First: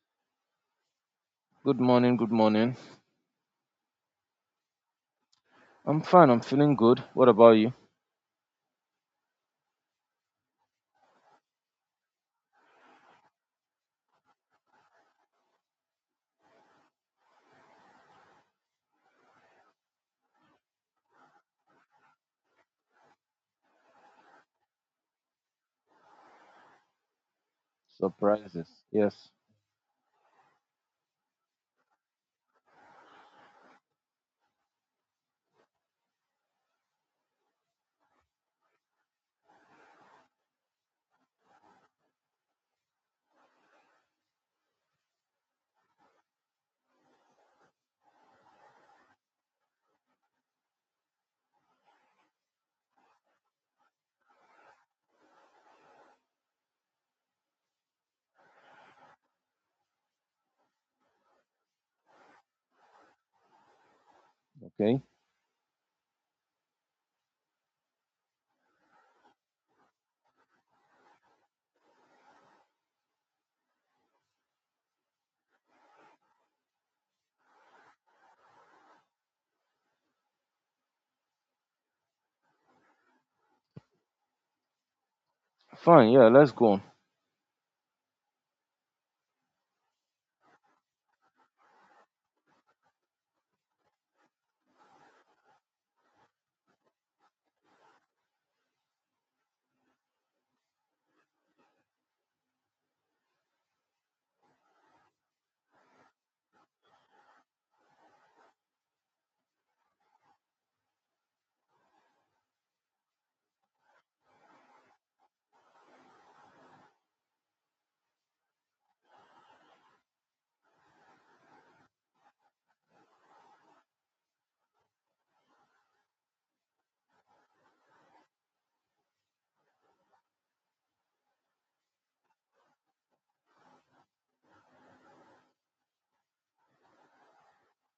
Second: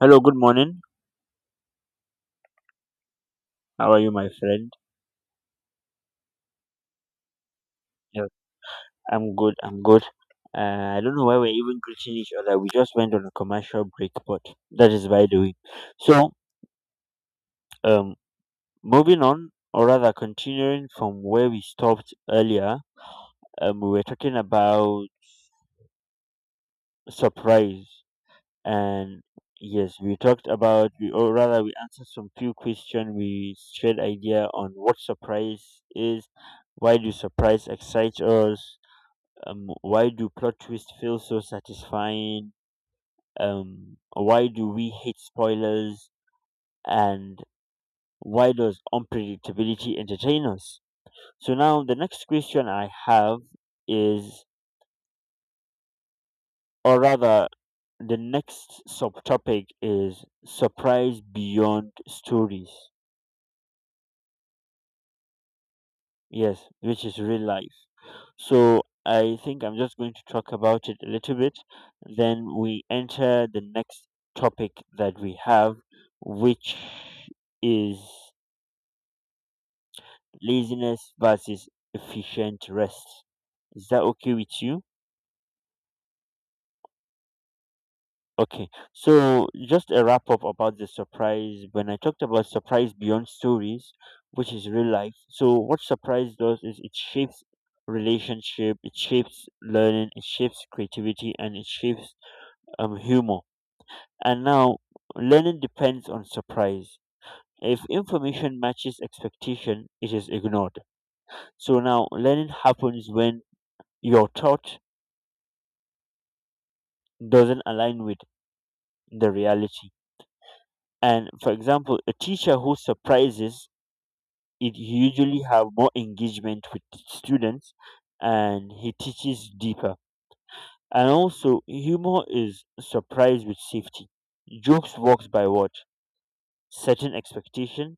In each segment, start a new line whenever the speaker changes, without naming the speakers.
Hello, good morning.
Good morning, good morning.
How are you, my friend?
I'm fine, I'm feeling good. What about you?
Yes, I'm good. I'm good. I don't know why we're even greeting each other. We just went on a commercial break, but that is by the way. So, um, moving on, or rather continuing from where we stopped earlier, we were talking about surprise,
Surprises.
and
Yes.
yes, we talked about we, or rather we answered some few questions. We shared idea on what surprise is, why do surprise excite us, why do plot twists feel so satisfying, why do we hate spoilers, and why does unpredictability entertain us. So now the next question I have is, or rather the next subtopic is, surprise beyond stories.
Okay.
Yes, which is real life. So I think I'm just going to talk about it a little bit. Then we enter the next topic that we have, which is laziness versus efficient rest. Is that okay with you?
Fine, yeah, let's go on.
Okay, so just a wrap up about the surprise. When I talked about surprise beyond stories, which is real life, so what surprise does is it shapes relationship, it shapes learning, it shapes creativity, and it shapes humor. And now, learning depends on surprise. If information matches expectation, it is ignored. So now, learning happens when your thought doesn't align with the reality. And for example, a teacher who surprises it usually have more engagement with the students, and he teaches deeper. And also humor is surprise with safety. Jokes works by what? Setting expectation,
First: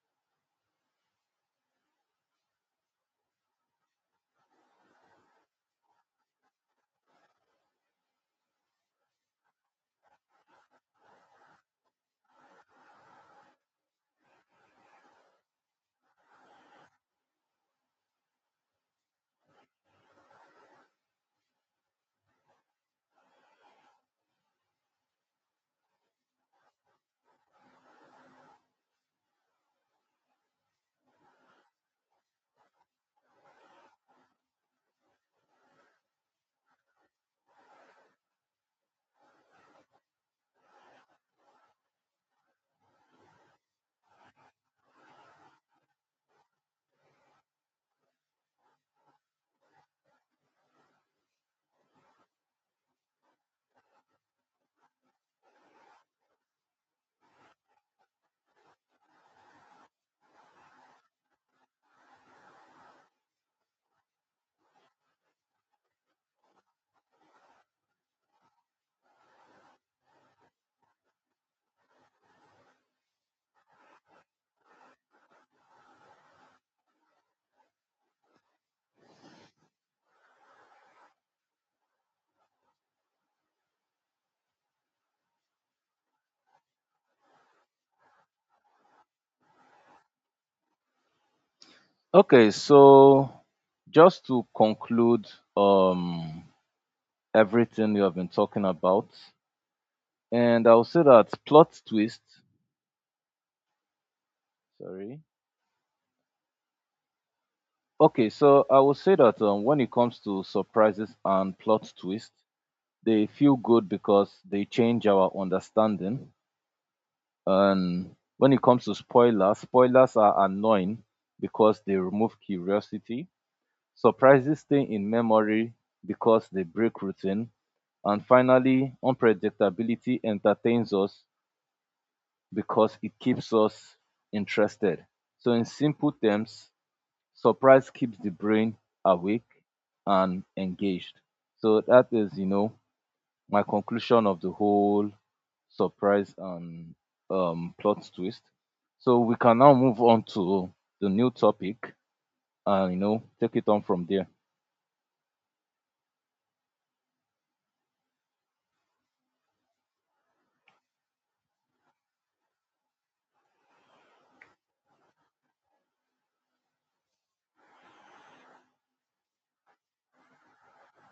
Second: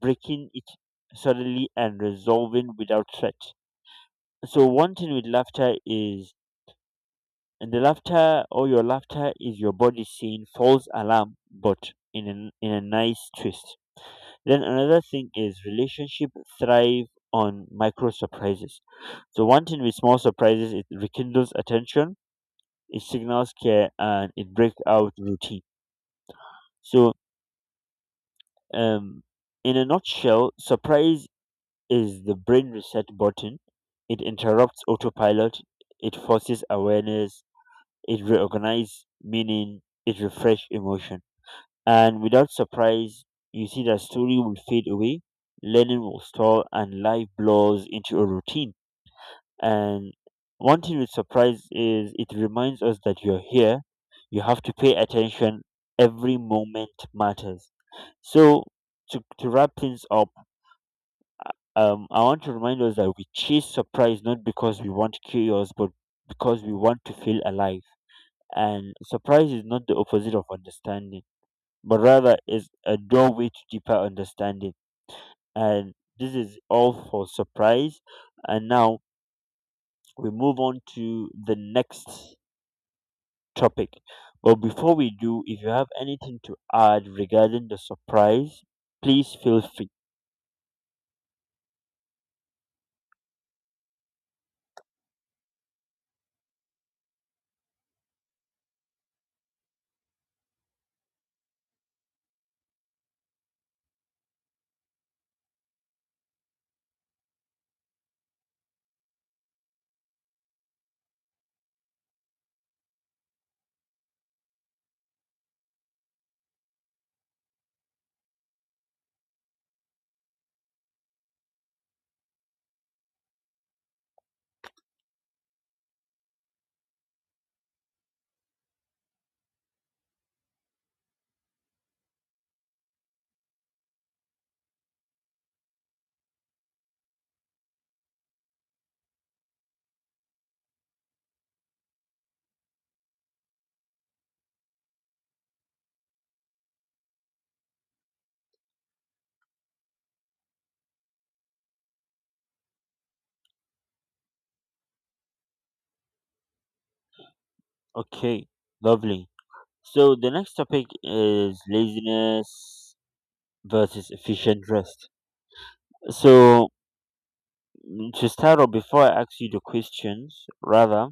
breaking it suddenly, and resolving without threat. So one thing with laughter is, and the laughter or your laughter is your body saying false alarm, but in a nice twist. Then another thing is relationship thrive on micro surprises. So one thing with small surprises, it rekindles attention, it signals care, and it breaks out routine. So, um, in a nutshell, surprise is the brain reset button. It interrupts autopilot. It forces awareness. It reorganizes meaning. It refresh emotion. And without surprise, you see that story will fade away, learning will stall, and life blurs into a routine. And one thing with surprise is it reminds us that you're here, you have to pay attention, every moment matters. So, to wrap things up, I want to remind us that we chase surprise not because we want chaos, but because we want to feel alive. And surprise is not the opposite of understanding, but rather is a doorway to deeper understanding. And this is all for surprise. And now we move on to the next topic. But before we do, if you have anything to add regarding the surprise, please feel free.
Okay, so just to conclude um everything you have been talking about, and I'll say that plot twist, sorry. Okay, so I will say that when it comes to surprises and plot twist, they feel good because they change our understanding. And when it comes to spoilers, spoilers are annoying because they remove curiosity, surprises stay in memory because they break routine, and finally, unpredictability entertains us because it keeps us interested. So, in simple terms, surprise keeps the brain awake and engaged. So, that is my conclusion of the whole surprise and plot twist. So we can now move on to the new topic and take it on from there.
Okay, lovely. So the next topic is laziness versus efficient rest. So to start off, before I ask you the questions, rather,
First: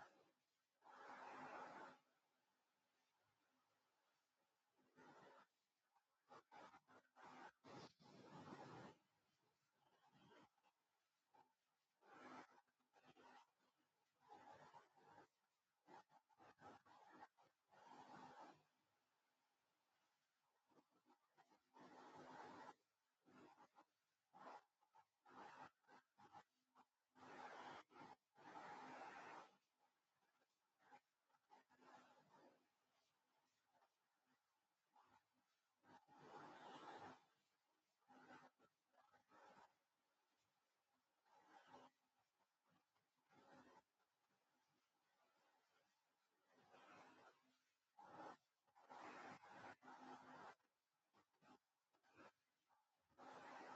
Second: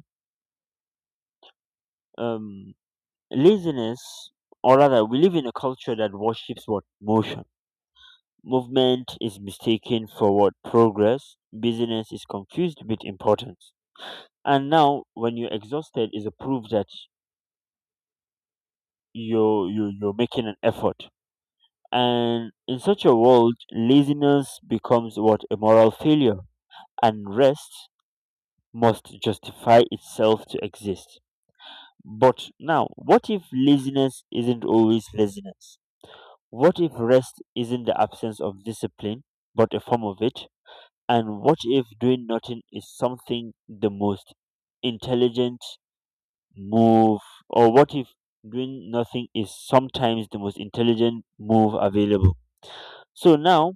um, laziness, or rather we live in a culture that worships what? Motion. Movement is mistaken for what? Progress. Busyness is confused with importance. And now when you're exhausted is a proof that you're making an effort. And in such a world laziness becomes what? A moral failure. And rest must justify itself to exist. But now what if laziness isn't always laziness? What if rest isn't the absence of discipline, but a form of it? And what if doing nothing is something the most intelligent move? Or what if doing nothing is sometimes the most intelligent move available? So now,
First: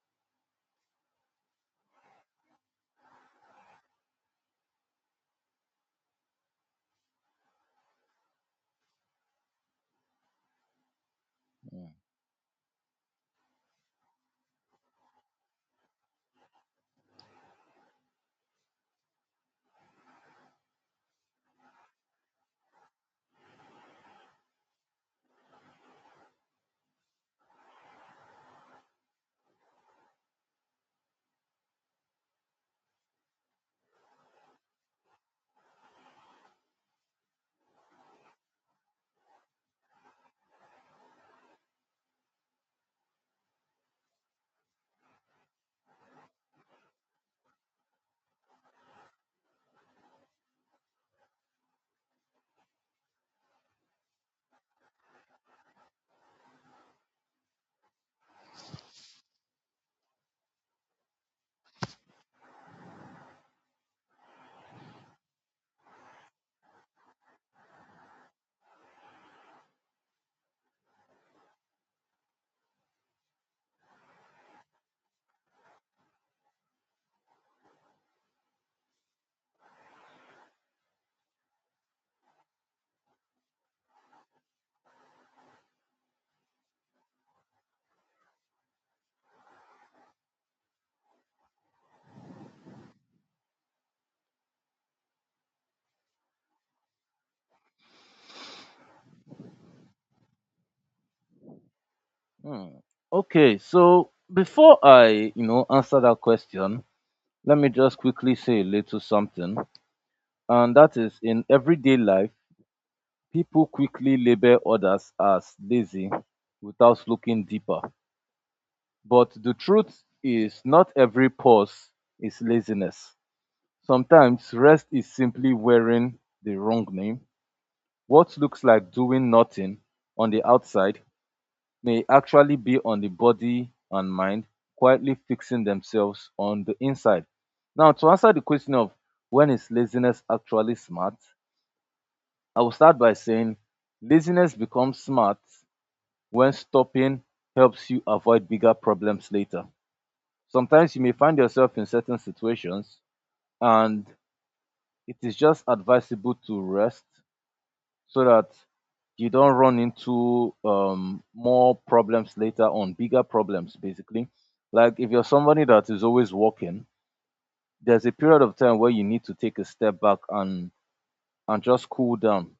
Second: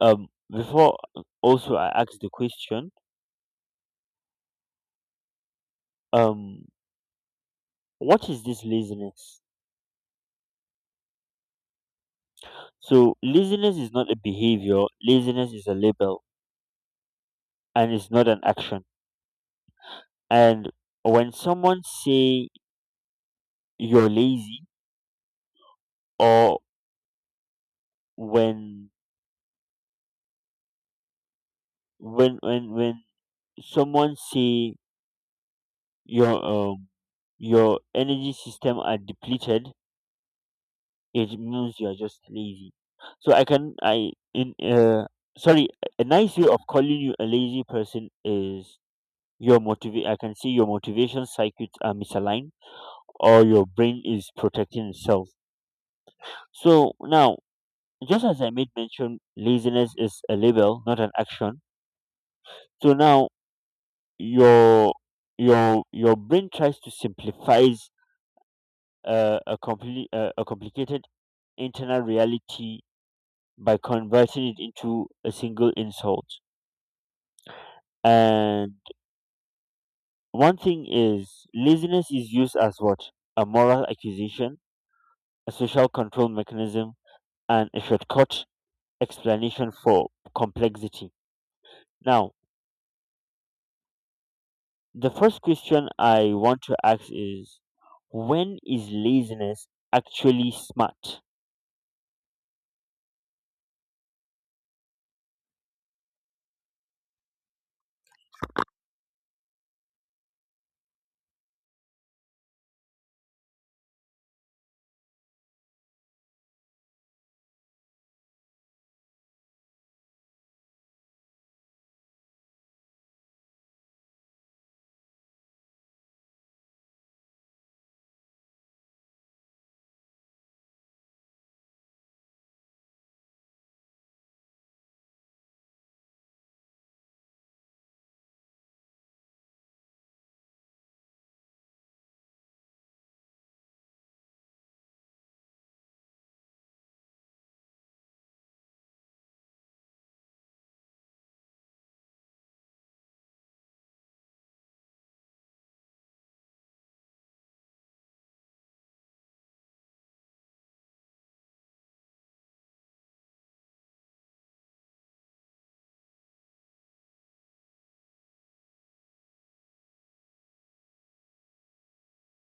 before also I ask the question, um, what is this laziness?
Mm.
So laziness is not a behavior. Laziness is a label, and it's not an action. And when someone say you're lazy, or when when when when someone say your um your energy system are depleted, it means you're just lazy. So I can I in sorry a nice way of calling you a lazy person is your motivate I can see your motivation circuits are misaligned, or your brain is protecting itself. So now, just as I made mention, laziness is a label, not an action. So now, your your brain tries to simplifies a complete a complicated internal reality by converting it into a single insult. And one thing is laziness is used as what? A moral accusation, a social control mechanism, and a shortcut explanation for complexity. Now, the first question I want to ask is, when is laziness actually smart?
Hmm. Okay, so before I answer that question, let me just quickly say a little something, and that is in everyday life, people quickly label others as lazy without looking deeper. But the truth is, not every pause is laziness. Sometimes rest is simply wearing the wrong name. What looks like doing nothing on the outside may actually be on the body and mind quietly fixing themselves on the inside. Now, to answer the question of when is laziness actually smart, I will start by saying laziness becomes smart when stopping helps you avoid bigger problems later. Sometimes you may find yourself in certain situations and it is just advisable to rest so that you don't run into more problems later on, bigger problems basically. Like if you're somebody that is always working, there's a period of time where you need to take a step back and just cool down.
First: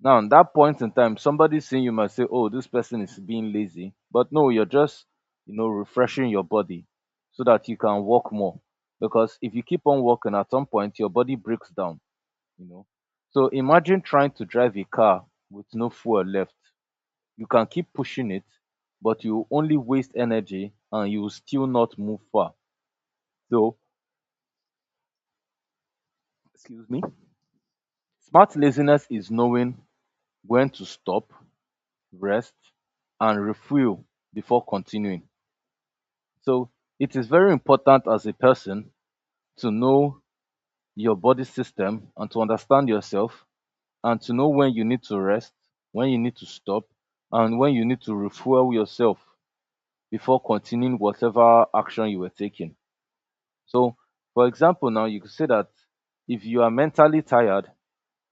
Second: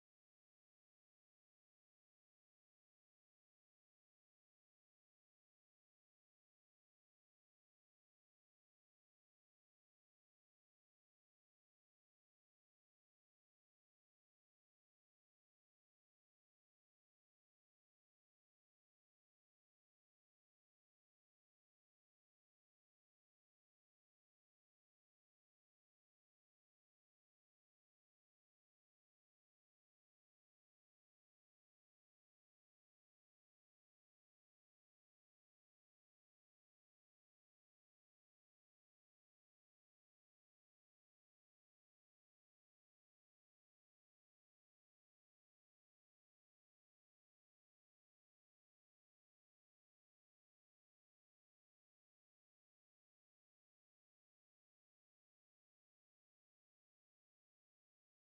Now, at that point in time, somebody seeing you might say, "Oh, this person is being lazy," but no, you're just refreshing your body so that you can walk more. Because if you keep on walking, at some point your body breaks down you know. So imagine trying to drive a car with no fuel left. You can keep pushing it, but you only waste energy and you will still not move far. So, excuse me. Smart laziness is knowing when to stop, rest, and refuel before continuing. So, it is very important as a person to know your body system and to understand yourself and to know when you need to rest, when you need to stop, and when you need to refuel yourself before continuing whatever action you were taking. So, for example, now you could say that if you are mentally tired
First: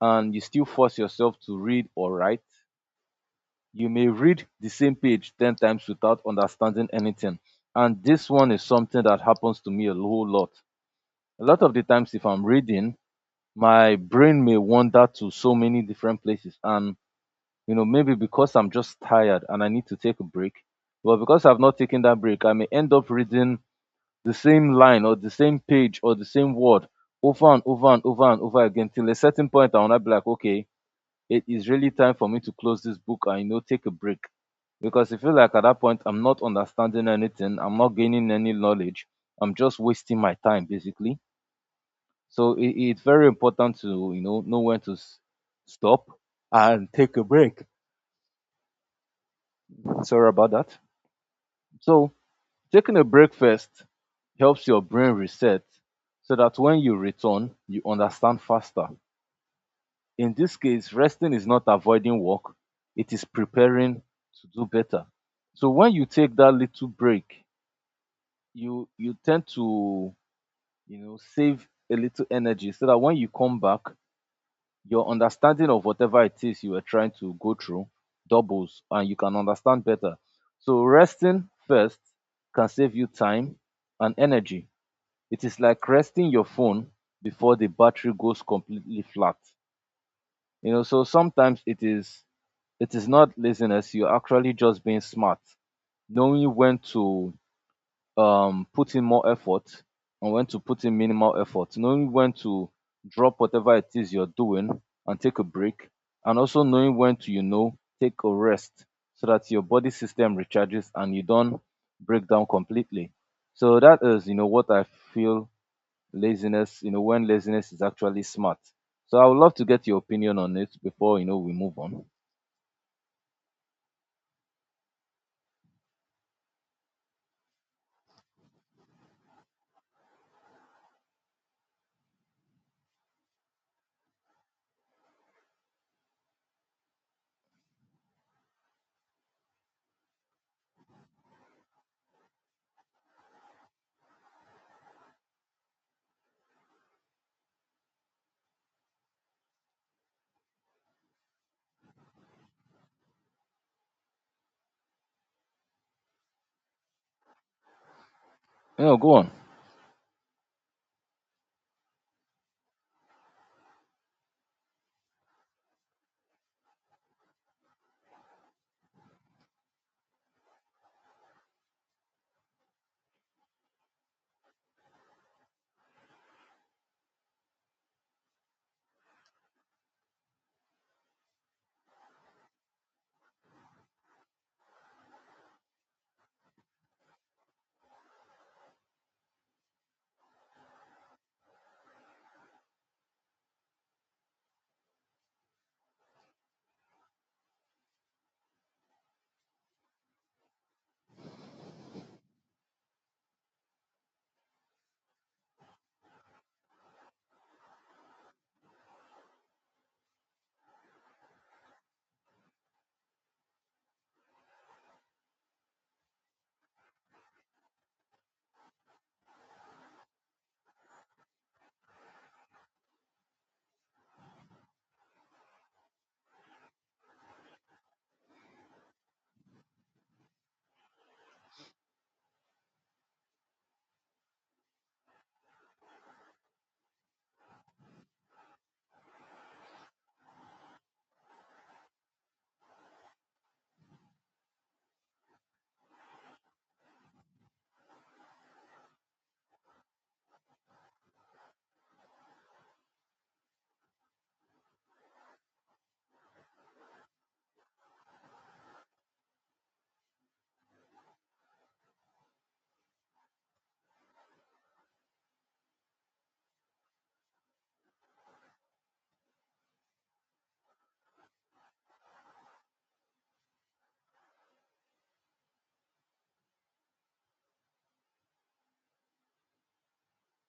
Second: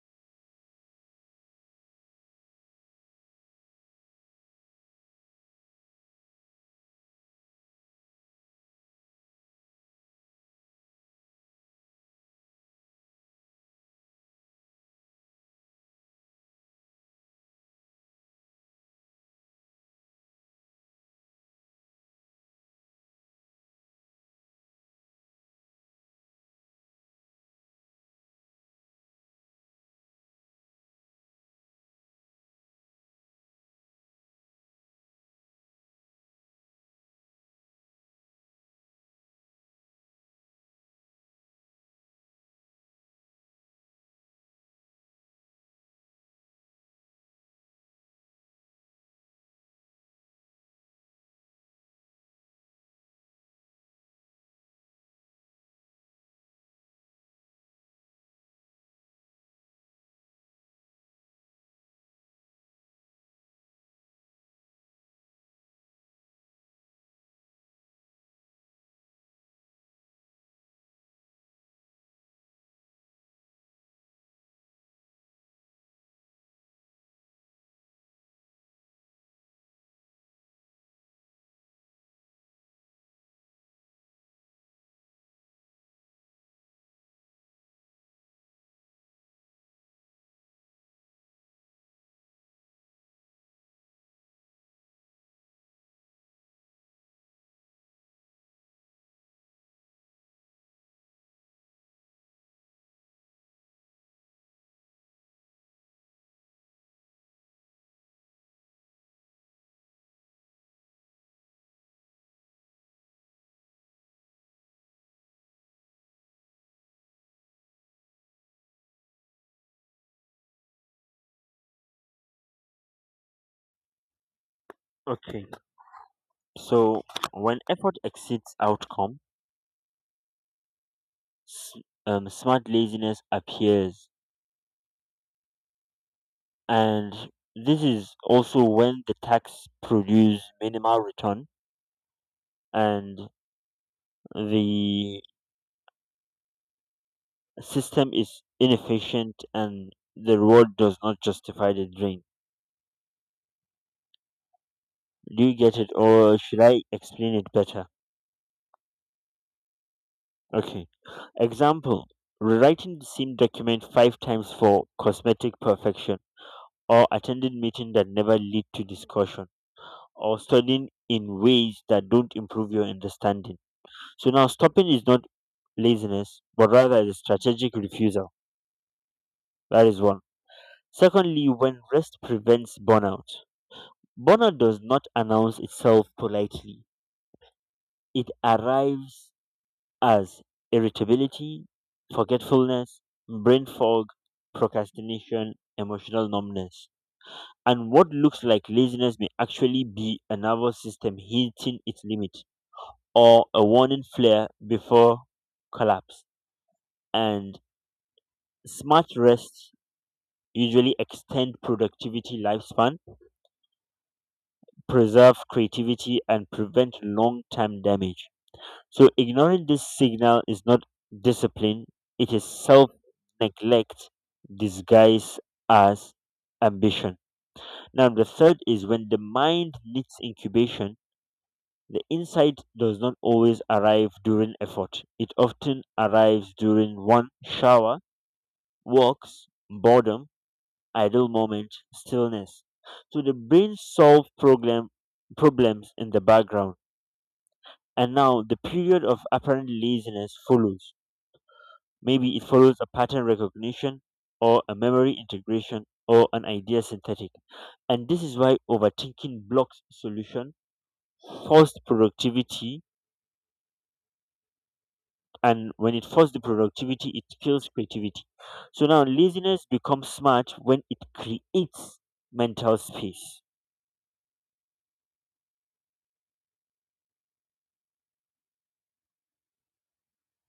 and you still force yourself to read or write, you may read the same page 10 times without understanding anything. And this one is something that happens to me a whole lot. A lot of the times, if I'm reading, my brain may wander to so many different places. And, maybe because I'm just tired and I need to take a break, well, because I've not taken that break, I may end up reading the same line or the same page or the same word over and over and over and over again till a certain point I wanna be like, okay, it is really time for me to close this book and take a break. Because I feel like at that point I'm not understanding anything, I'm not gaining any knowledge, I'm just wasting my time basically. So it's very important to know when to stop and take a break. Sorry about that. So taking a break first helps your brain reset so that when you return, you understand faster. In this case, resting is not avoiding work, it is preparing to do better. So when you take that little break, you tend to, save a little energy so that when you come back, your understanding of whatever it is you are trying to go through doubles and you can understand better. So resting first can save you time and energy. It is like resting your phone before the battery goes completely flat. You know, so sometimes it is not laziness, you're actually just being smart, knowing when to put in more effort and when to put in minimal effort, knowing when to drop whatever it is you're doing and take a break, and also knowing when to, take a rest so that your body system recharges and you don't break down completely. So that is what I feel laziness, when laziness is actually smart. So I would love to get your opinion on it before, we move on.
Okay. So when effort exceeds outcome, s- smart laziness appears, and this is also when the tax produce minimal return and the system is inefficient and the reward does not justify the drain. Do you get it, or should I explain it better?
Yeah, go on.
Okay. Example: rewriting the same document 5 times for cosmetic perfection, or attending meeting that never lead to discussion, or studying in ways that don't improve your understanding. So now stopping is not laziness, but rather is a strategic refusal. That is one. Secondly, when rest prevents burnout, burnout does not announce itself politely. It arrives as irritability, forgetfulness, brain fog, procrastination, emotional numbness. And what looks like laziness may actually be a nervous system hitting its limit, or a warning flare before collapse. And smart rests usually extend productivity lifespan, preserve creativity, and prevent long term damage. So, ignoring this signal is not discipline, it is self neglect disguised as ambition. Now, the third is when the mind needs incubation, the insight does not always arrive during effort. It often arrives during one shower, walks, boredom, idle moment, stillness. So the brain solves problems in the background. And now the period of apparent laziness follows. Maybe it follows a pattern recognition, or a memory integration, or an idea synthetic. And this is why overthinking blocks solution, forced productivity, and when it forces the productivity, it kills creativity. So now laziness becomes smart when it creates mental space.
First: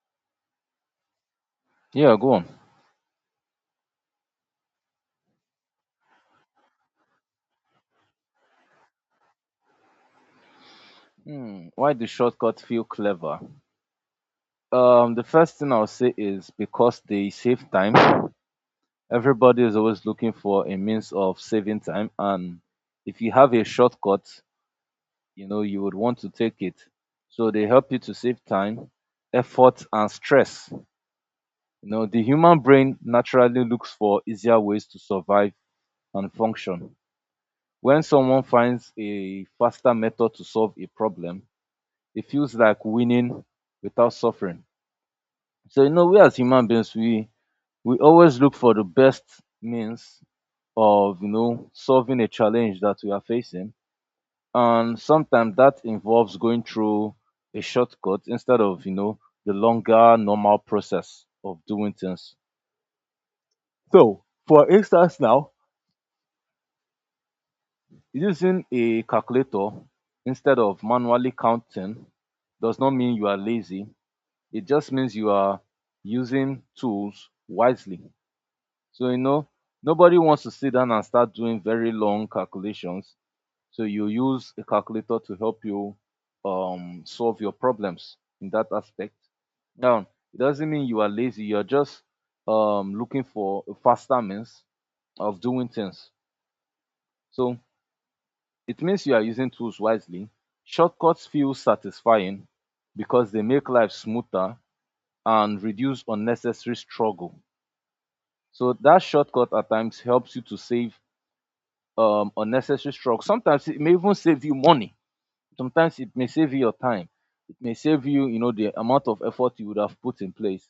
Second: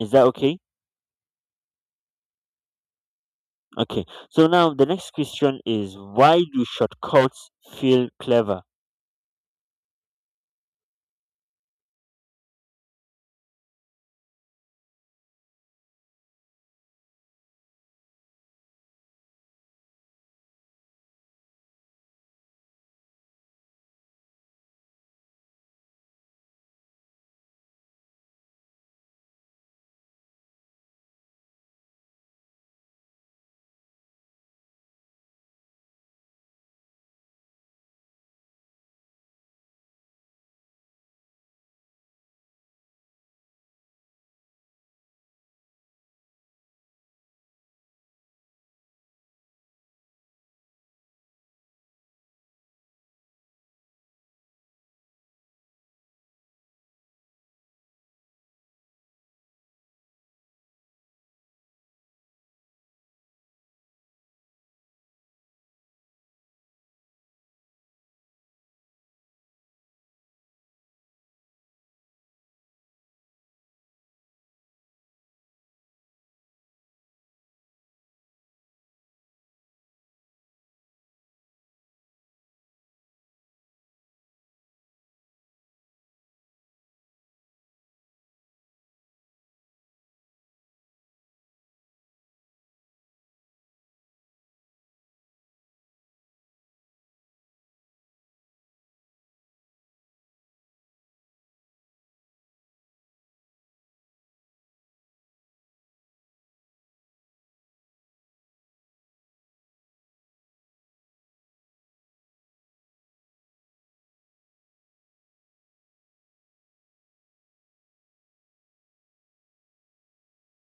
Is that okay?
Yeah, go on.
Okay. So now the next question is, why do shortcuts feel clever?
Hmm, why do shortcuts feel clever? The first thing I'll say is because they save time. Everybody is always looking for a means of saving time, and if you have a shortcut, you would want to take it. So they help you to save time, effort, and stress. You know, the human brain naturally looks for easier ways to survive and function. When someone finds a faster method to solve a problem, it feels like winning without suffering. So we as human beings, we always look for the best means of solving a challenge that we are facing, and sometimes that involves going through a shortcut instead of the longer normal process of doing things. So, for instance, now using a calculator instead of manually counting does not mean you are lazy. It just means you are using tools wisely. So, you know, nobody wants to sit down and start doing very long calculations. So, you use a calculator to help you solve your problems in that aspect. Now, it doesn't mean you are lazy. You're just looking for a faster means of doing things. So, it means you are using tools wisely. Shortcuts feel satisfying because they make life smoother and reduce unnecessary struggle. So that shortcut at times helps you to save unnecessary struggle. Sometimes it may even save you money. Sometimes it may save you your time. It may save you, the amount of effort you would have put in place.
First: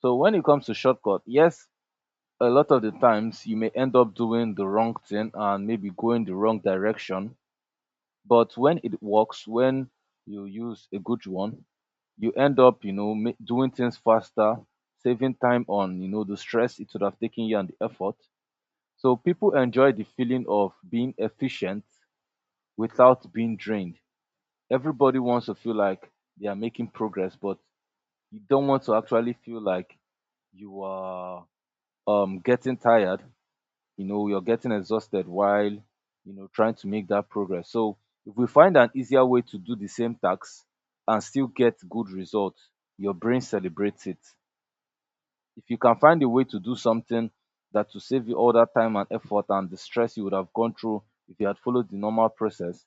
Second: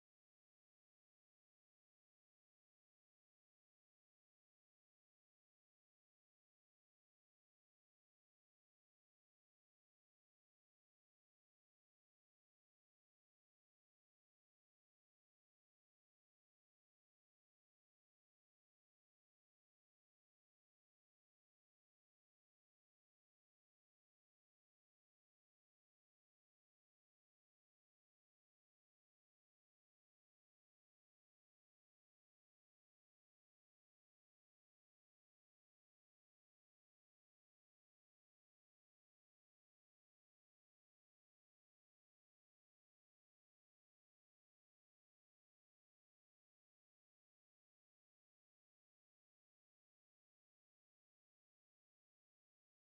So when it comes to shortcut, yes, a lot of the times you may end up doing the wrong thing and maybe going the wrong direction. But when it works, when you use a good one, you end up, doing things faster, saving time on, the stress it would have taken you and the effort. So people enjoy the feeling of being efficient without being drained. Everybody wants to feel like they are making progress, but you don't want to actually feel like you are getting tired, you're getting exhausted while trying to make that progress. So if we find an easier way to do the same task and still get good results, your brain celebrates it. If you can find a way to do something that will save you all that time and effort and the stress you would have gone through if you had followed the normal process,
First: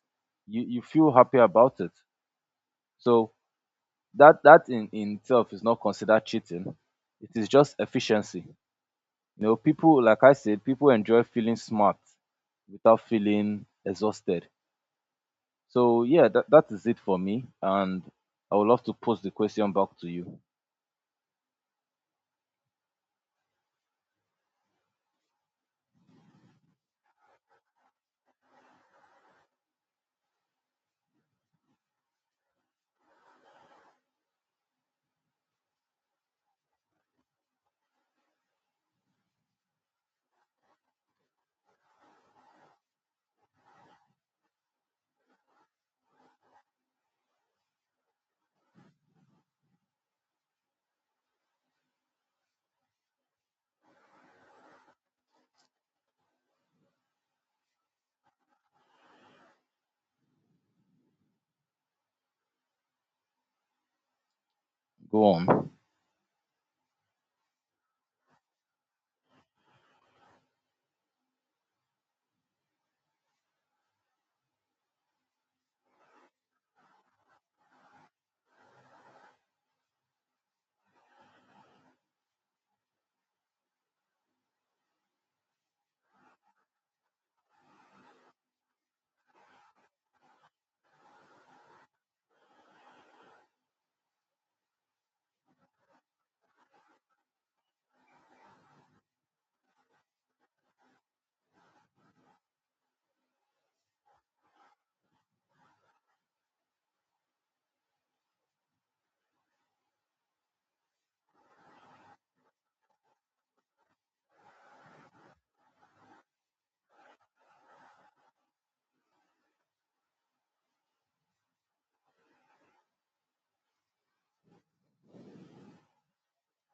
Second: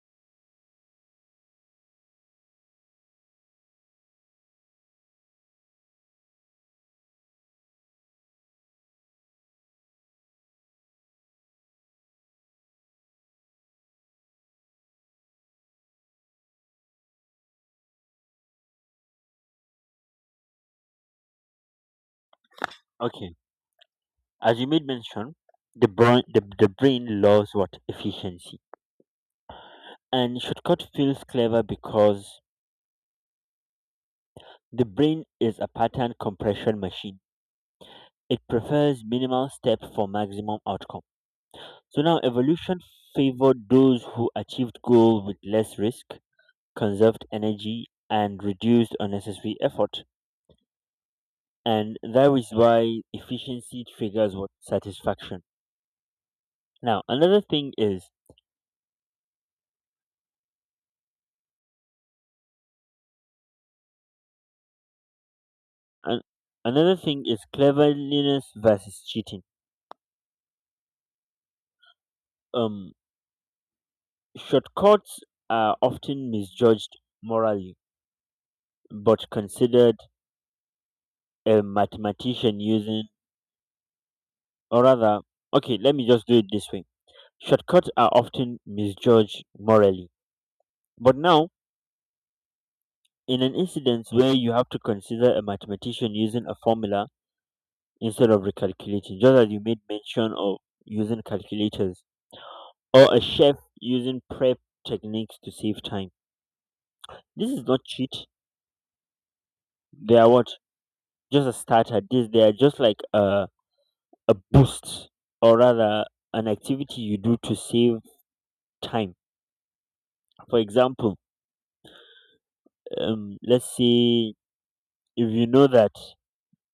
you feel happy about it. So that in itself is not considered cheating, it is just efficiency. You know, people, like I said, people enjoy feeling smart without feeling exhausted. So yeah, that is it for me. And I would love to pose the question back to you.
Okay. As you made mention, the brain loves what? Efficiency. And shortcut feels clever because the brain is a pattern compression machine. It prefers minimal step for maximum outcome. So now evolution favored those who achieved goal with less risk, conserved energy, and reduced unnecessary effort. And that is why efficiency triggers what? Satisfaction. Now, another thing is
Go on.
an, another thing is cleverness versus cheating. Um, shortcuts are often misjudged morally, but considered a mathematician using, or rather, okay, let me just do it this way. Shortcuts are often misjudged morally, but now in an incident where you have to consider a mathematician using a formula instead of recalculating, just as you made mention of using calculators, or a chef using prep techniques to save time. This is not cheat. They are what? Just a starter. This They are just like a boost, or rather an activity you do to save time. For example, let's say if you know that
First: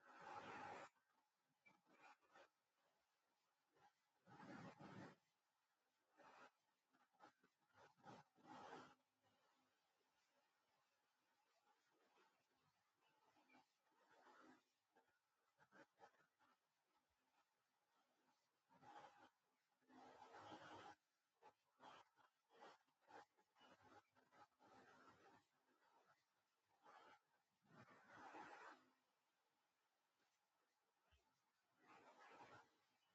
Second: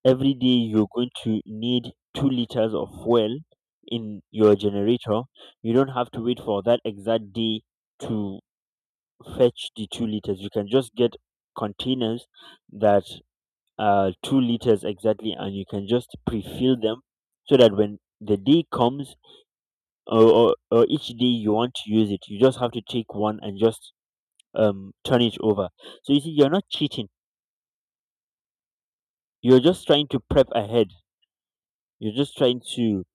every day you're going to need 2 liters of fuel in your generator, you don't have to wait for that exact day to fetch the 2 liters. You can just get containers that are 2 liters exactly, and you can just pre-fill them so that when the day comes, or each day you want to use it, you just have to take one and just turn it over. So you see, you're not cheating. You're just trying to prep ahead. You're just trying to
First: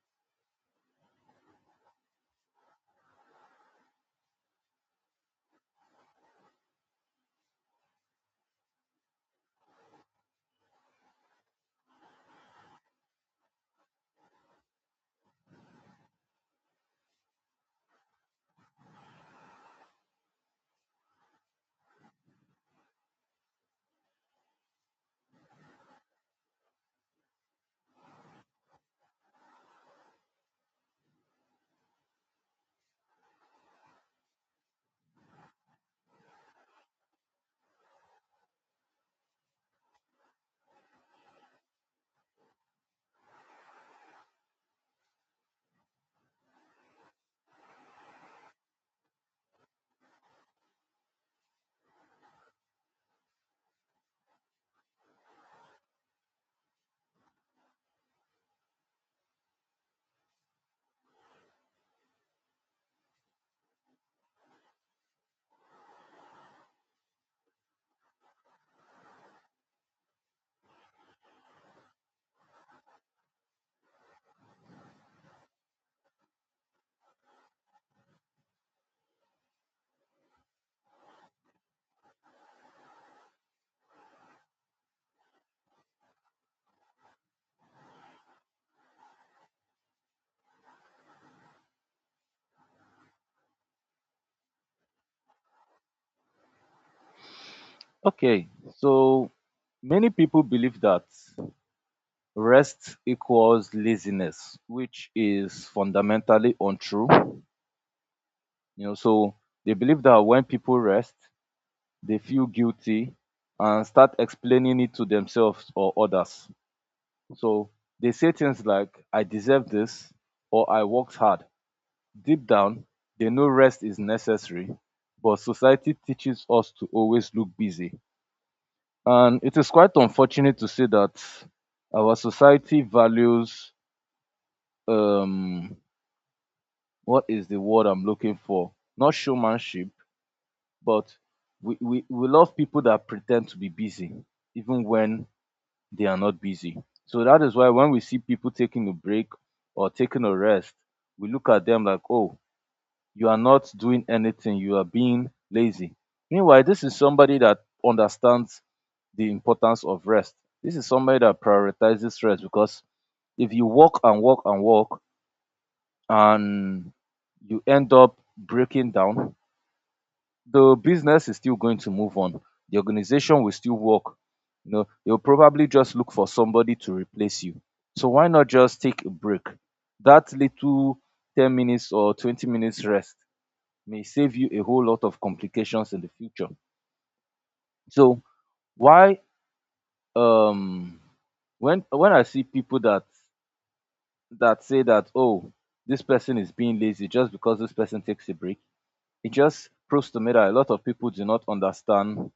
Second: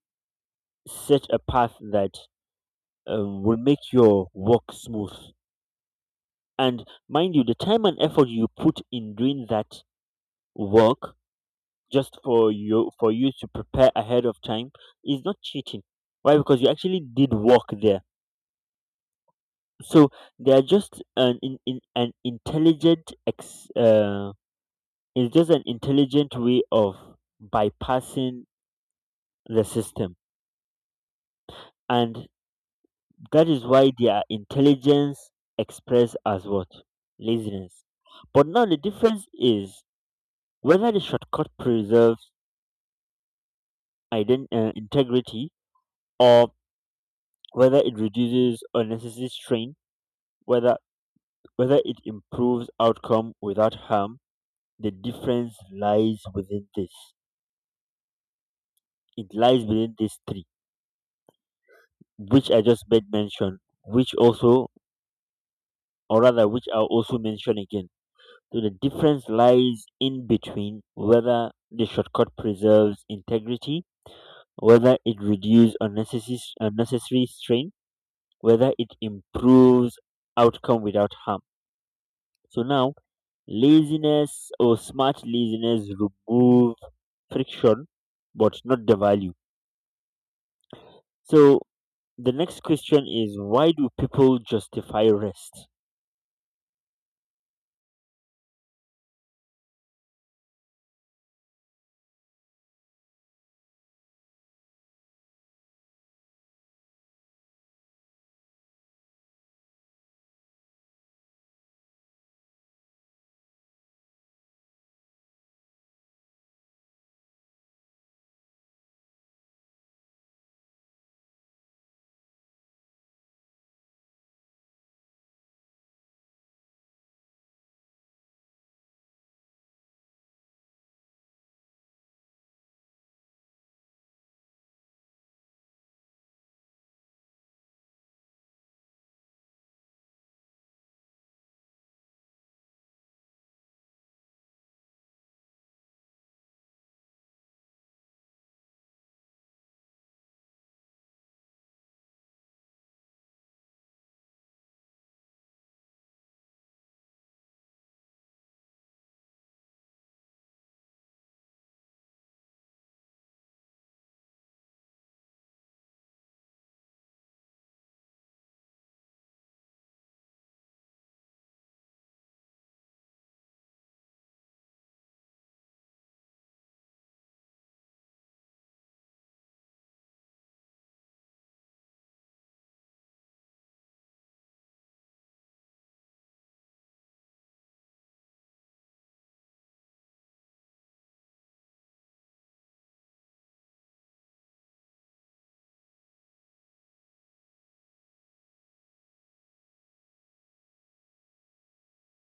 set a path that will make your work smooth. And mind you, the time and effort you put in doing that work just for you to prepare ahead of time is not cheating. Why? Because you actually did work there. So they are just an intelligent ex, it's just an intelligent way of bypassing the system. And that is why their intelligence expressed as what? Laziness. But now the difference is whether the shortcut preserves integrity, or whether it reduces unnecessary strain. Whether whether it improves outcome without harm, the difference lies within this. It lies within these three, which I just made mention, which also which I'll also mention again. So the difference lies in between whether the shortcut preserves integrity, whether it reduces unnecessary strain, whether it improves outcome without harm. So now laziness or smart laziness remove friction but not the value. So the next question is, why do people justify rest?
Okay, so many people believe that rest equals laziness, which is fundamentally untrue. You know, so they believe that when people rest, they feel guilty and start explaining it to themselves or others. So they say things like, I deserve this, or I worked hard. Deep down, they know rest is necessary, but society teaches us to always look busy. And it is quite unfortunate to say that our society values, um, what is the word I'm looking for? Not showmanship, but we love people that pretend to be busy, even when they are not busy. So that is why when we see people taking a break or taking a rest, we look at them like, oh, you are not doing anything, you are being lazy. Meanwhile, this is somebody that understands the importance of rest. This is somebody that prioritizes rest because if you walk and walk and walk and you end up breaking down, the business is still going to move on. The organization will still work. You know, they'll probably just look for somebody to replace you. So why not just take a break? That little 10 minutes or 20 minutes rest may save you a whole lot of complications in the future. So why um when I see people that say that, oh, this person is being lazy just because this person takes a break, it just proves to me that a lot of people do not understand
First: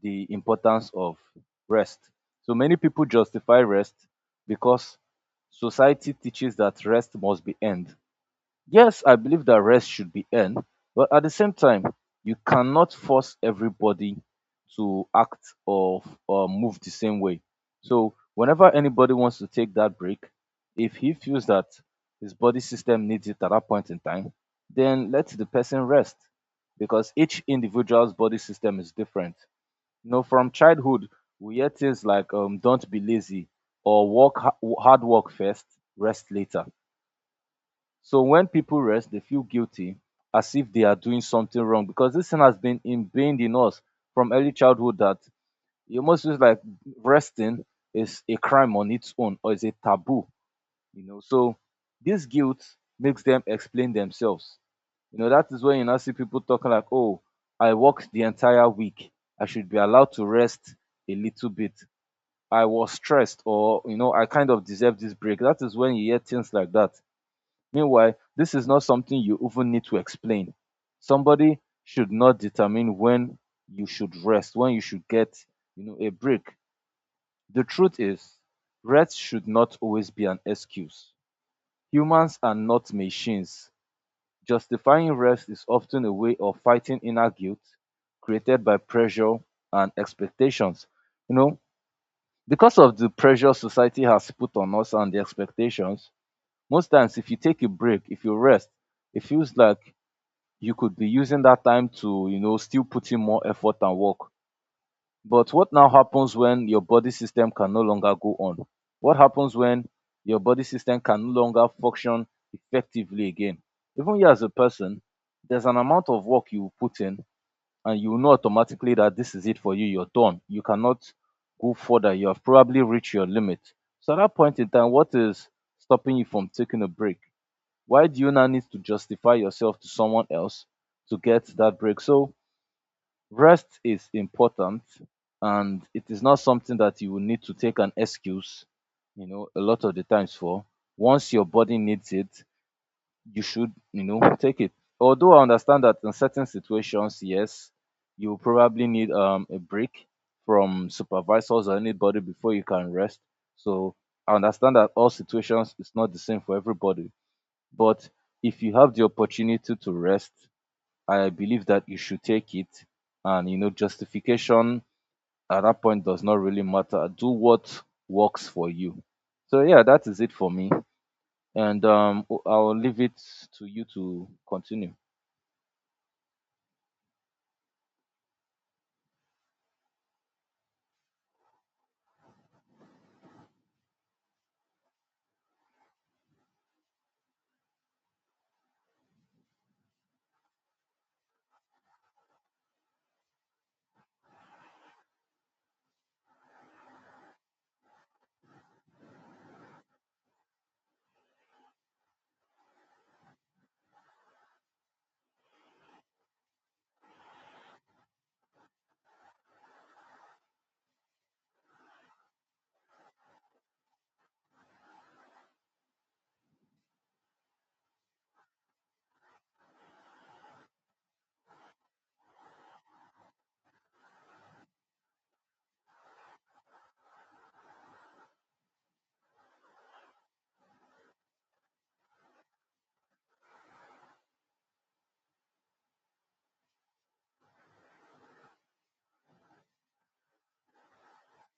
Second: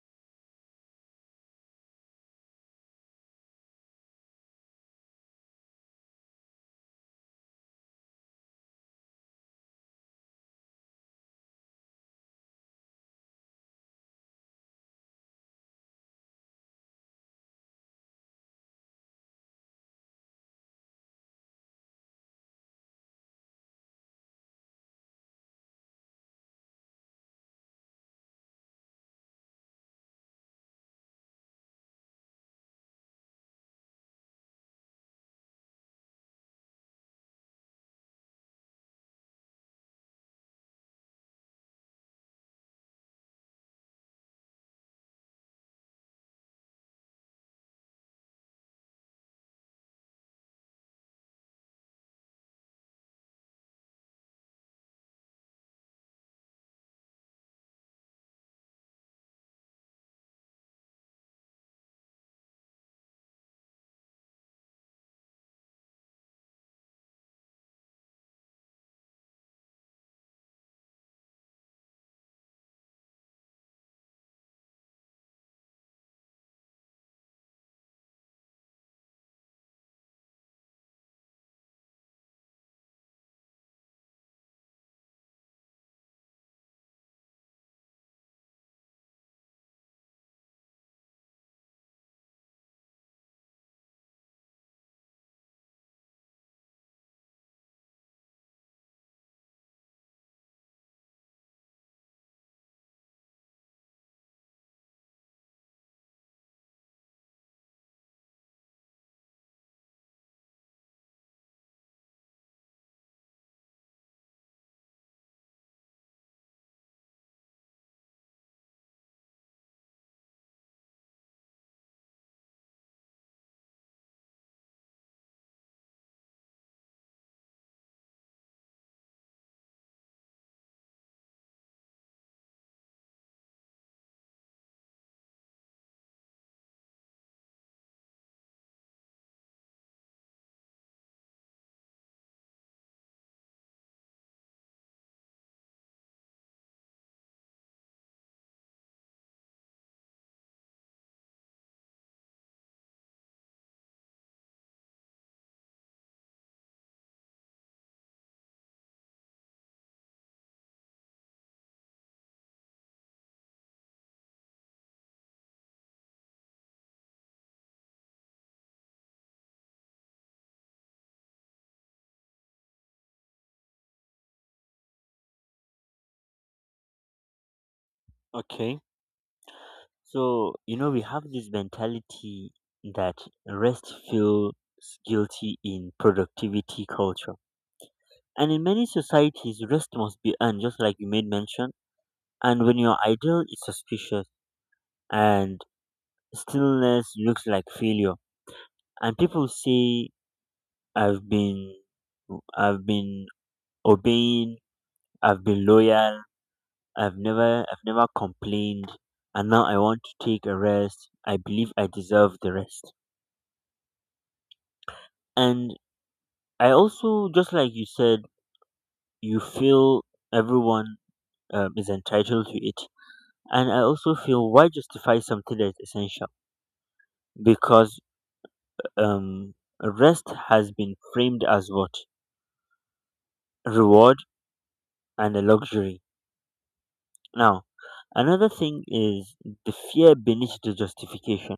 the importance of rest. So many people justify rest because society teaches that rest must be earned. Yes, I believe that rest should be earned, but at the same time, you cannot force everybody to act or move the same way. So whenever anybody wants to take that break, if he feels that his body system needs it at that point in time, then let the person rest because each individual's body system is different. You know, from childhood, we hear things like don't be lazy or work hard work first, rest later. So when people rest, they feel guilty as if they are doing something wrong because this thing has been ingrained in us from early childhood that it almost feels like resting is a crime on its own or is a taboo, so this guilt makes them explain themselves. You know, that is when you now see people talking like, oh, I worked the entire week, I should be allowed to rest a little bit, I was stressed, or I kind of deserve this break. That is when you hear things like that. Meanwhile, this is not something you even need to explain. Somebody should not determine when you should rest, when you should get, a break. The truth is rest should not always be an excuse. Humans are not machines. Justifying rest is often a way of fighting inner guilt created by pressure and expectations. You know, because of the pressure society has put on us and the expectations, most times if you take a break, if you rest, it feels like you could be using that time to, you know, still put in more effort and work. But what now happens when your body system can no longer go on? What happens when your body system can no longer function effectively again? Even you as a person, there's an amount of work you put in, and you know automatically that this is it for you, you're done. You cannot go further. You have probably reached your limit. So at that point in time, what is stopping you from taking a break? Why do you now need to justify yourself to someone else to get that break? So rest is important, and it is not something that you will need to take an excuse, a lot of the times, for. Once your body needs it, you should, take it. Although I understand that in certain situations, yes, you will probably need a break from supervisors or anybody before you can rest. So I understand that all situations is not the same for everybody. But if you have the opportunity to rest, I believe that you should take it. And justification at that point does not really matter. Do what works for you. So yeah, that is it for me. And I'll leave it to you to continue.
Okay. So you know we have this mentality that rest feels guilty in productivity culture. And in many societies rest must be earned, just like you made mention. And when you're idle it's suspicious, and stillness looks like failure. And people say, I've been I've been obeying, I've been loyal, I've never complained, and now I want to take a rest. I believe I deserve the rest. And I also, just like you said, you feel everyone is entitled to it. And I also feel, why justify something that is essential? Because um rest has been framed as what? Reward and a luxury. Now, another thing is the fear beneath the justification.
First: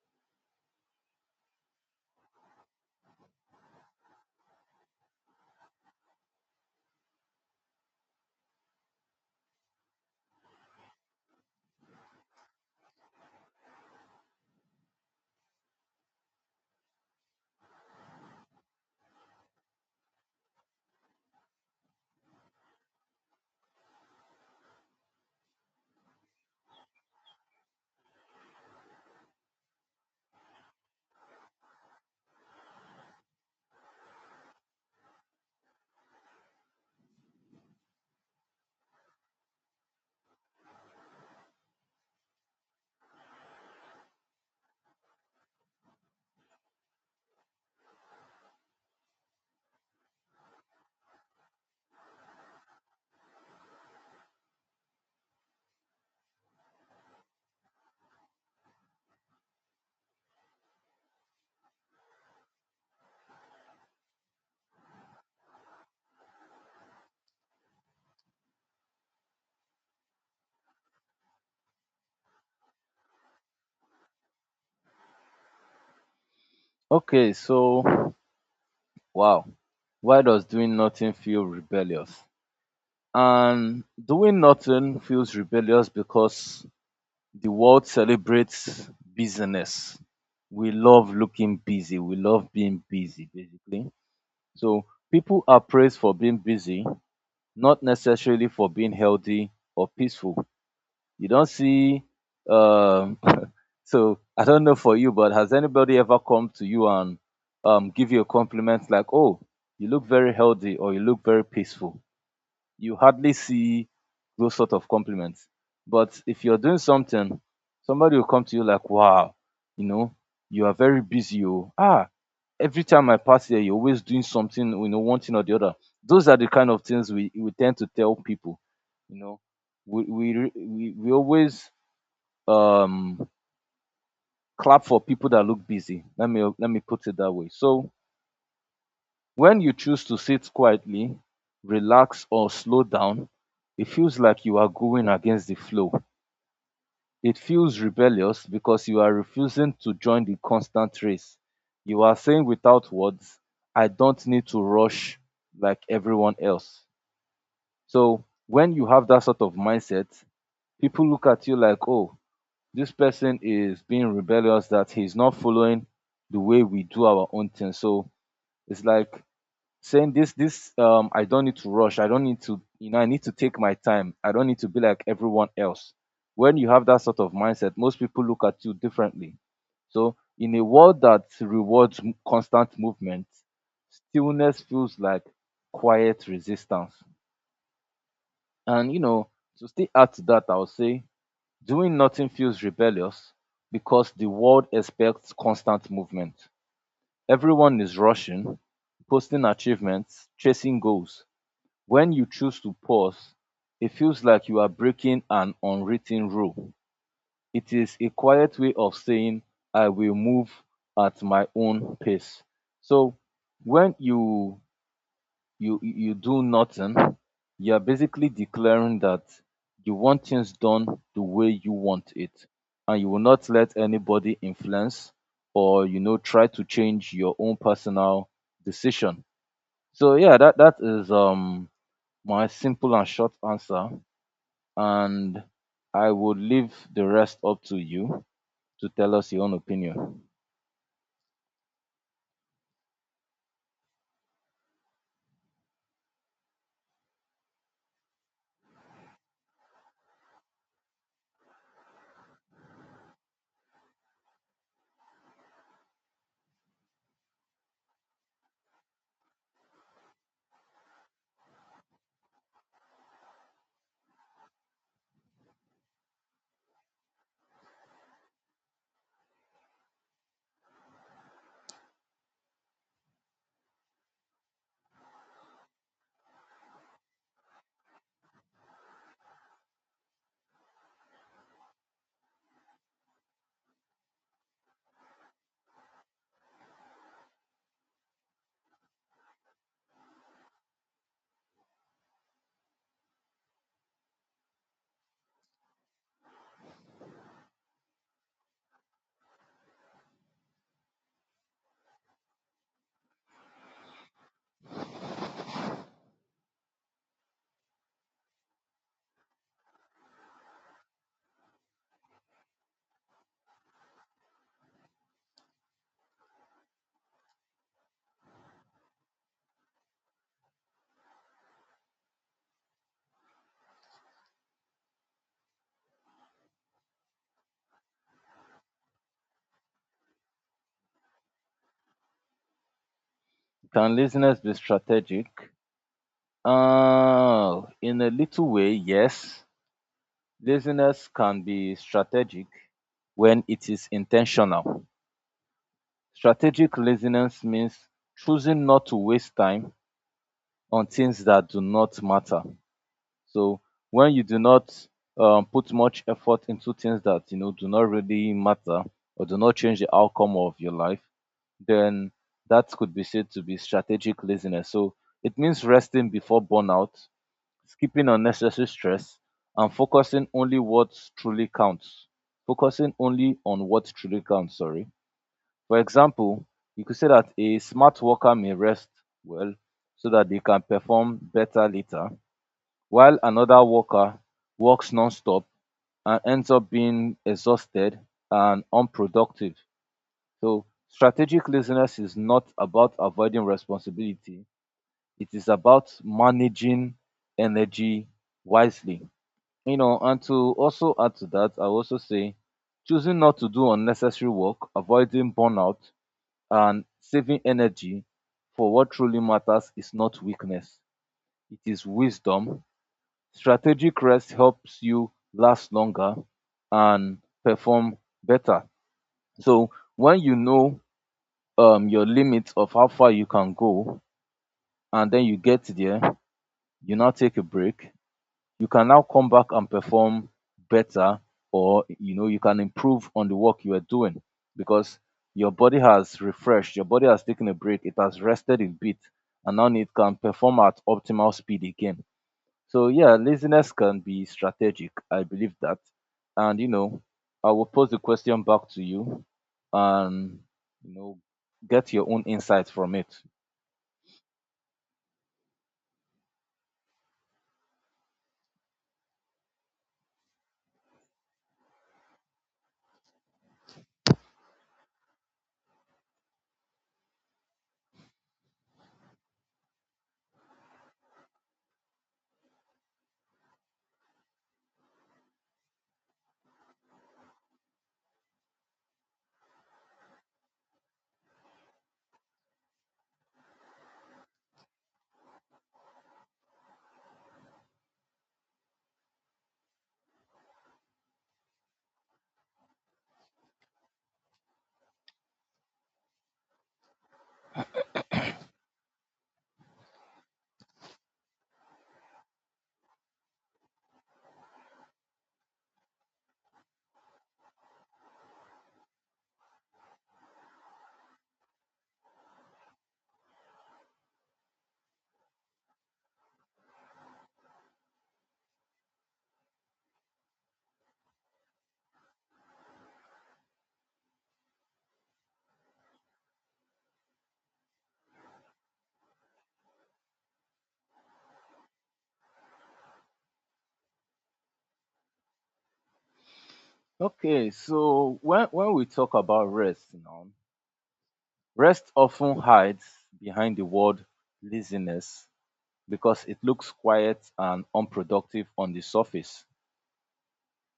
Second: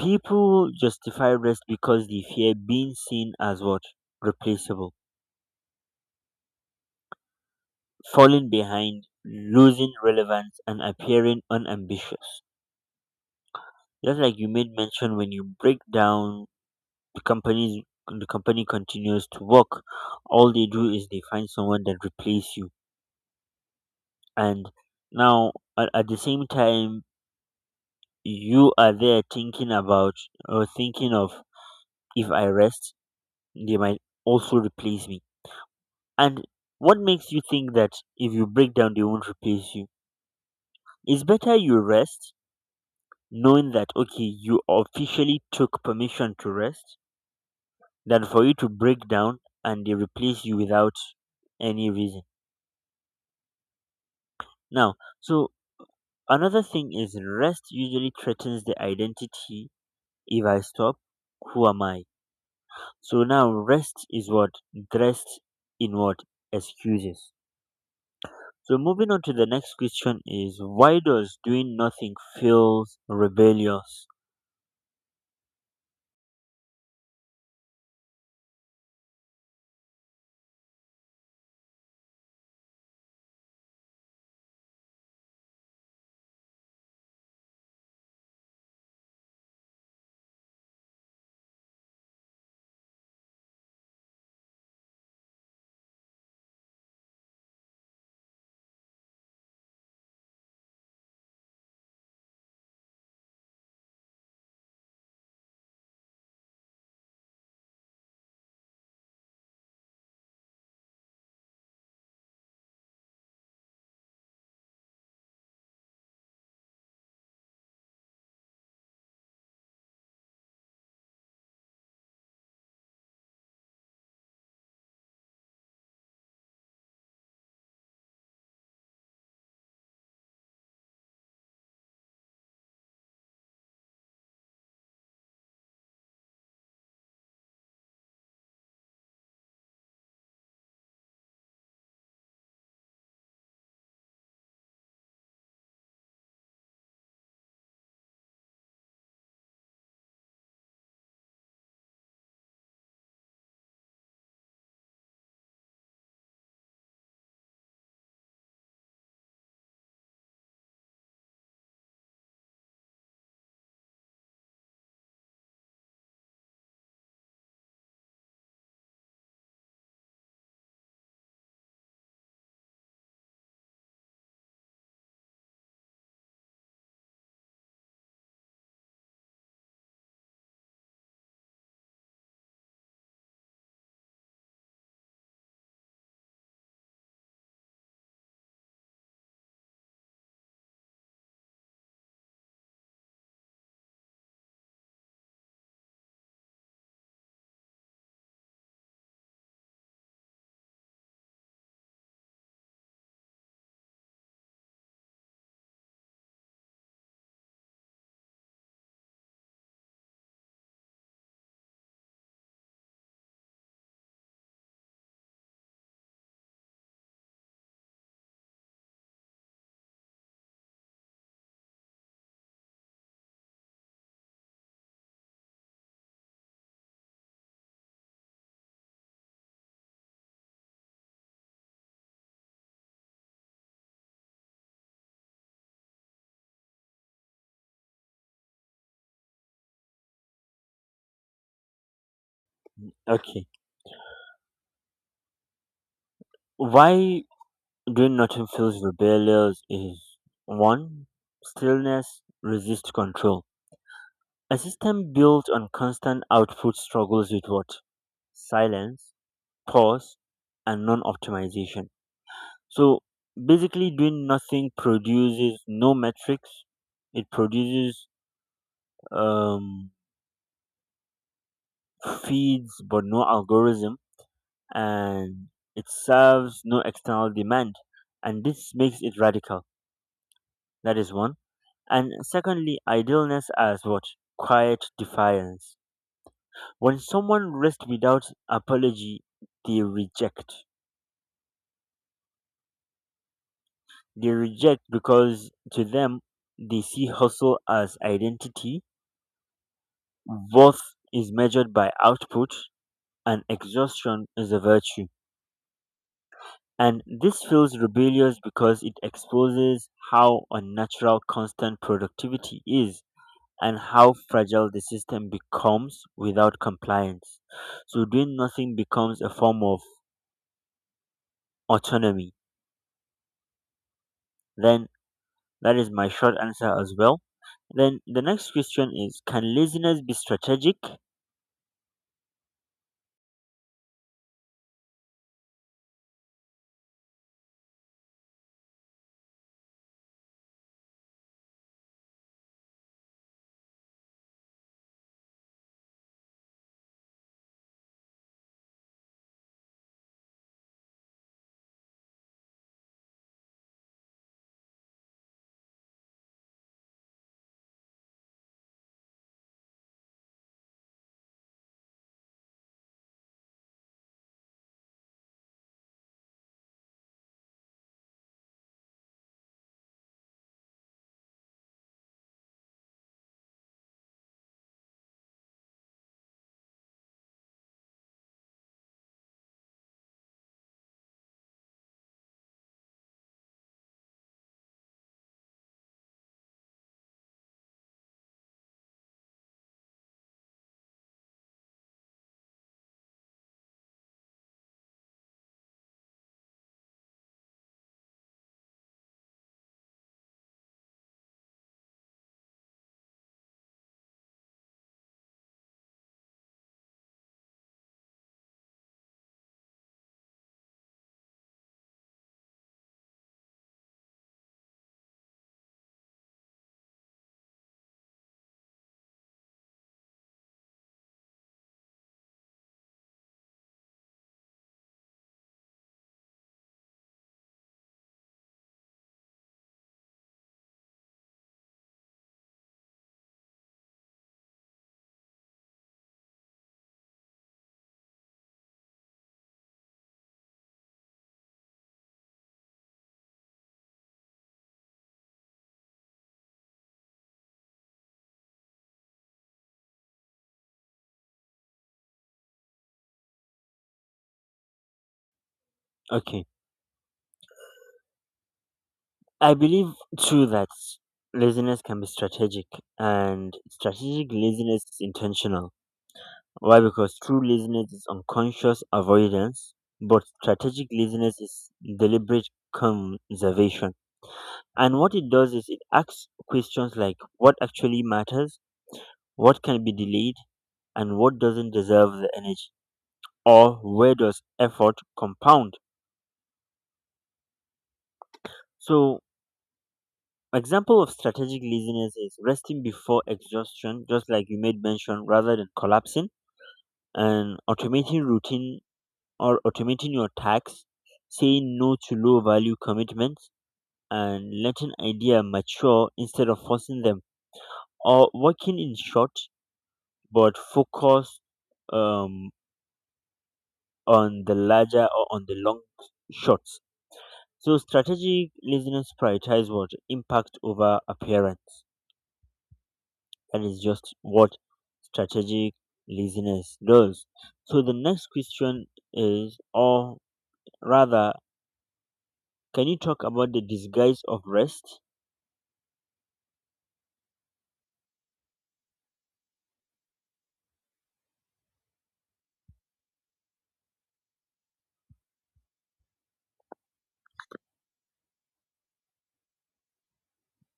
People justify rest because they fear being seen as what? Replaceable, falling behind, losing relevance, and appearing unambitious. Just like you made mention, when you break down, the company continues to work, all they do is they find someone that replace you. And now at the same time, you are there thinking about or thinking of, if I rest, they might also replace me. And what makes you think that if you break down, they won't replace you? It's better you rest, knowing that, okay, you officially took permission to rest, than for you to break down and they replace you without any reason. Now, so another thing is rest usually threatens the identity. If I stop, who am I? So now rest is what? Dressed in what? Excuses. So moving on to the next question is, why does doing nothing feels rebellious?
Okay, so wow. Why does doing nothing feel rebellious? And doing nothing feels rebellious because the world celebrates busyness. We love looking busy. We love being busy, basically. So people are praised for being busy, not necessarily for being healthy or peaceful. You don't see. Um, so I don't know for you, but has anybody ever come to you and give you a compliment like, "Oh, you look very healthy" or "You look very peaceful"? You hardly see those sort of compliments. But if you're doing something, somebody will come to you like, "Wow, you know, you are very busy. Oh, ah, every time I pass here, you're always doing something, you know, one thing or the other." Those are the kind of things we tend to tell people, you know. We always um clap for people that look busy. Let me put it that way. So when you choose to sit quietly, relax, or slow down, it feels like you are going against the flow. It feels rebellious because you are refusing to join the constant race. You are saying without words, I don't need to rush like everyone else. So when you have that sort of mindset, people look at you like, oh, this person is being rebellious, that he's not following the way we do our own thing. So it's like saying this, I don't need to rush, I don't need to, you know, I need to take my time, I don't need to be like everyone else. When you have that sort of mindset, most people look at you differently. So in a world that rewards constant movement, stillness feels like quiet resistance. And you know, to still add to that, I would say doing nothing feels rebellious because the world expects constant movement. Everyone is rushing, posting achievements, chasing goals. When you choose to pause, it feels like you are breaking an unwritten rule. It is a quiet way of saying, I will move at my own pace. So when you do nothing, you are basically declaring that you want things done the way you want it, and you will not let anybody influence or try to change your own personal decision. So yeah, that is my simple and short answer, and I would leave the rest up to you to tell us your own opinion.
Okay. Why doing nothing feels rebellious is, one, stillness resists control. A system built on constant output struggles with what? Silence, pause, and non optimization. So basically doing nothing produces no metrics. It produces um feeds but no algorithm, and it serves no external demand. And this makes it radical. That is one. And secondly, idealness as what? Quiet defiance. When someone rests without apology, they reject. They reject because, to them, they see hustle as identity. Worth is measured by output, and exhaustion is a virtue. And this feels rebellious because it exposes how unnatural constant productivity is and how fragile the system becomes without compliance. So doing nothing becomes a form of autonomy. Then that is my short answer as well. Then the next question is, can laziness be strategic?
Can laziness be strategic? In a little way, yes. Laziness can be strategic when it is intentional. Strategic laziness means choosing not to waste time on things that do not matter. So when you do not put much effort into things that you know do not really matter or do not change the outcome of your life, then that could be said to be strategic laziness. So it means resting before burnout, skipping unnecessary stress, and focusing only what truly counts. Focusing only on what truly counts, sorry. For example, you could say that a smart worker may rest well so that they can perform better later, while another worker works non-stop and ends up being exhausted and unproductive. So strategic laziness is not about avoiding responsibility. It is about managing energy wisely. You know, and to also add to that, I also say choosing not to do unnecessary work, avoiding burnout, and saving energy for what truly matters is not weakness. It is wisdom. Strategic rest helps you last longer and perform better. So when you know your limit of how far you can go, and then you get there, you now take a break. You can now come back and perform better, or you know you can improve on the work you are doing because your body has refreshed, your body has taken a break, it has rested a bit, and now it can perform at optimal speed again. So yeah, laziness can be strategic. I believe that. And you know, I will pose the question back to you and you know get your own insight from it.
Okay. I believe too that laziness can be strategic, and strategic laziness is intentional. Why? Because true laziness is unconscious avoidance, but strategic laziness is deliberate conservation. And what it does is it asks questions like, what actually matters, what can be delayed, and what doesn't deserve the energy, or where does effort compound. So, example of strategic laziness is resting before exhaustion, just like you made mention, rather than collapsing, and automating routine or automating your tasks, saying no to low value commitments, and letting ideas mature instead of forcing them, or working in short but focus um, on the larger or on the long shots. So strategic listeners prioritize what impact over appearance. That is just what strategic listeners does. So the next question is, or rather, can you talk about the disguise of rest?
Okay, so when we talk about rest now, rest often hides behind the word laziness because it looks quiet and unproductive on the surface.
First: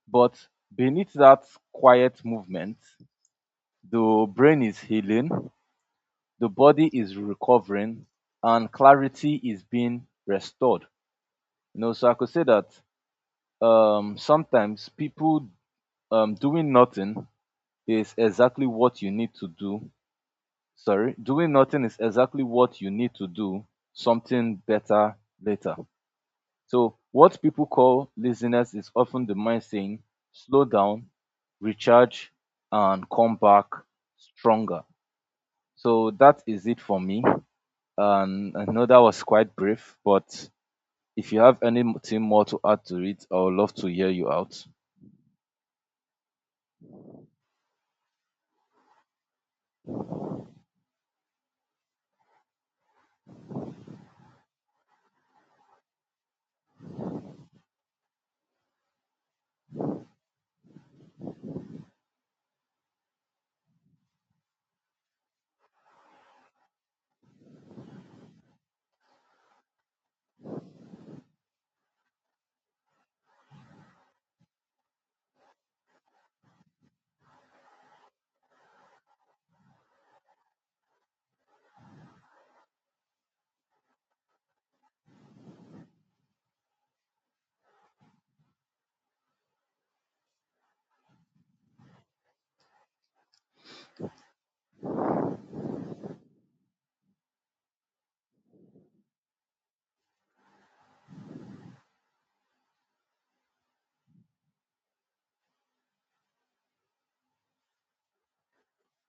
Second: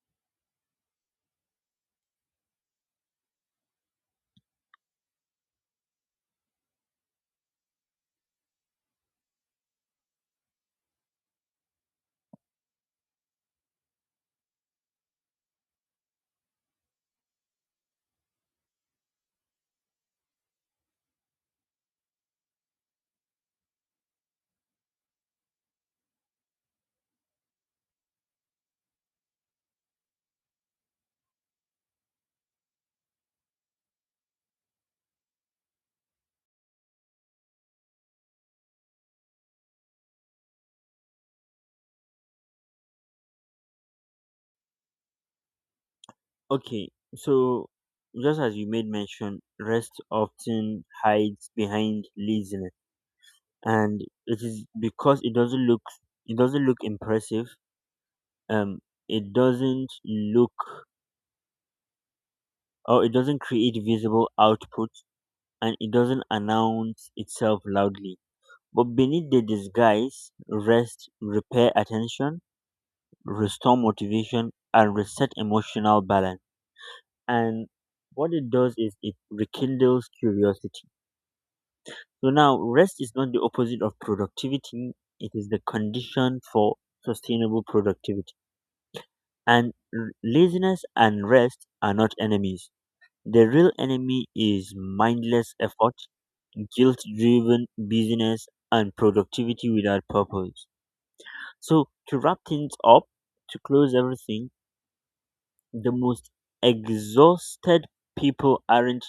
But beneath that quiet movement, the brain is healing, the body is recovering, and clarity is being restored. You know, so I could say that sometimes people doing nothing is exactly what you need to do. Sorry, doing nothing is exactly what you need to do something better later. So, what people call laziness is often the mind saying, slow down, recharge, and come back stronger. So, that is it for me. And I know that was quite brief, but if you have anything more to add to it, I would love to hear you out.
Okay, so just as you made mention, rest often hides behind laziness, and it is because it doesn't look impressive. Um, it doesn't look or it doesn't create visible output, and it doesn't announce itself loudly. But beneath the disguise, rest, repair attention, restore motivation, and reset emotional balance. And what it does is it rekindles curiosity. So now, rest is not the opposite of productivity, it is the condition for sustainable productivity. And laziness and rest are not enemies. The real enemy is mindless effort, guilt driven busyness, and productivity without purpose. So, to wrap things up, to close everything, the most exhausted people aren't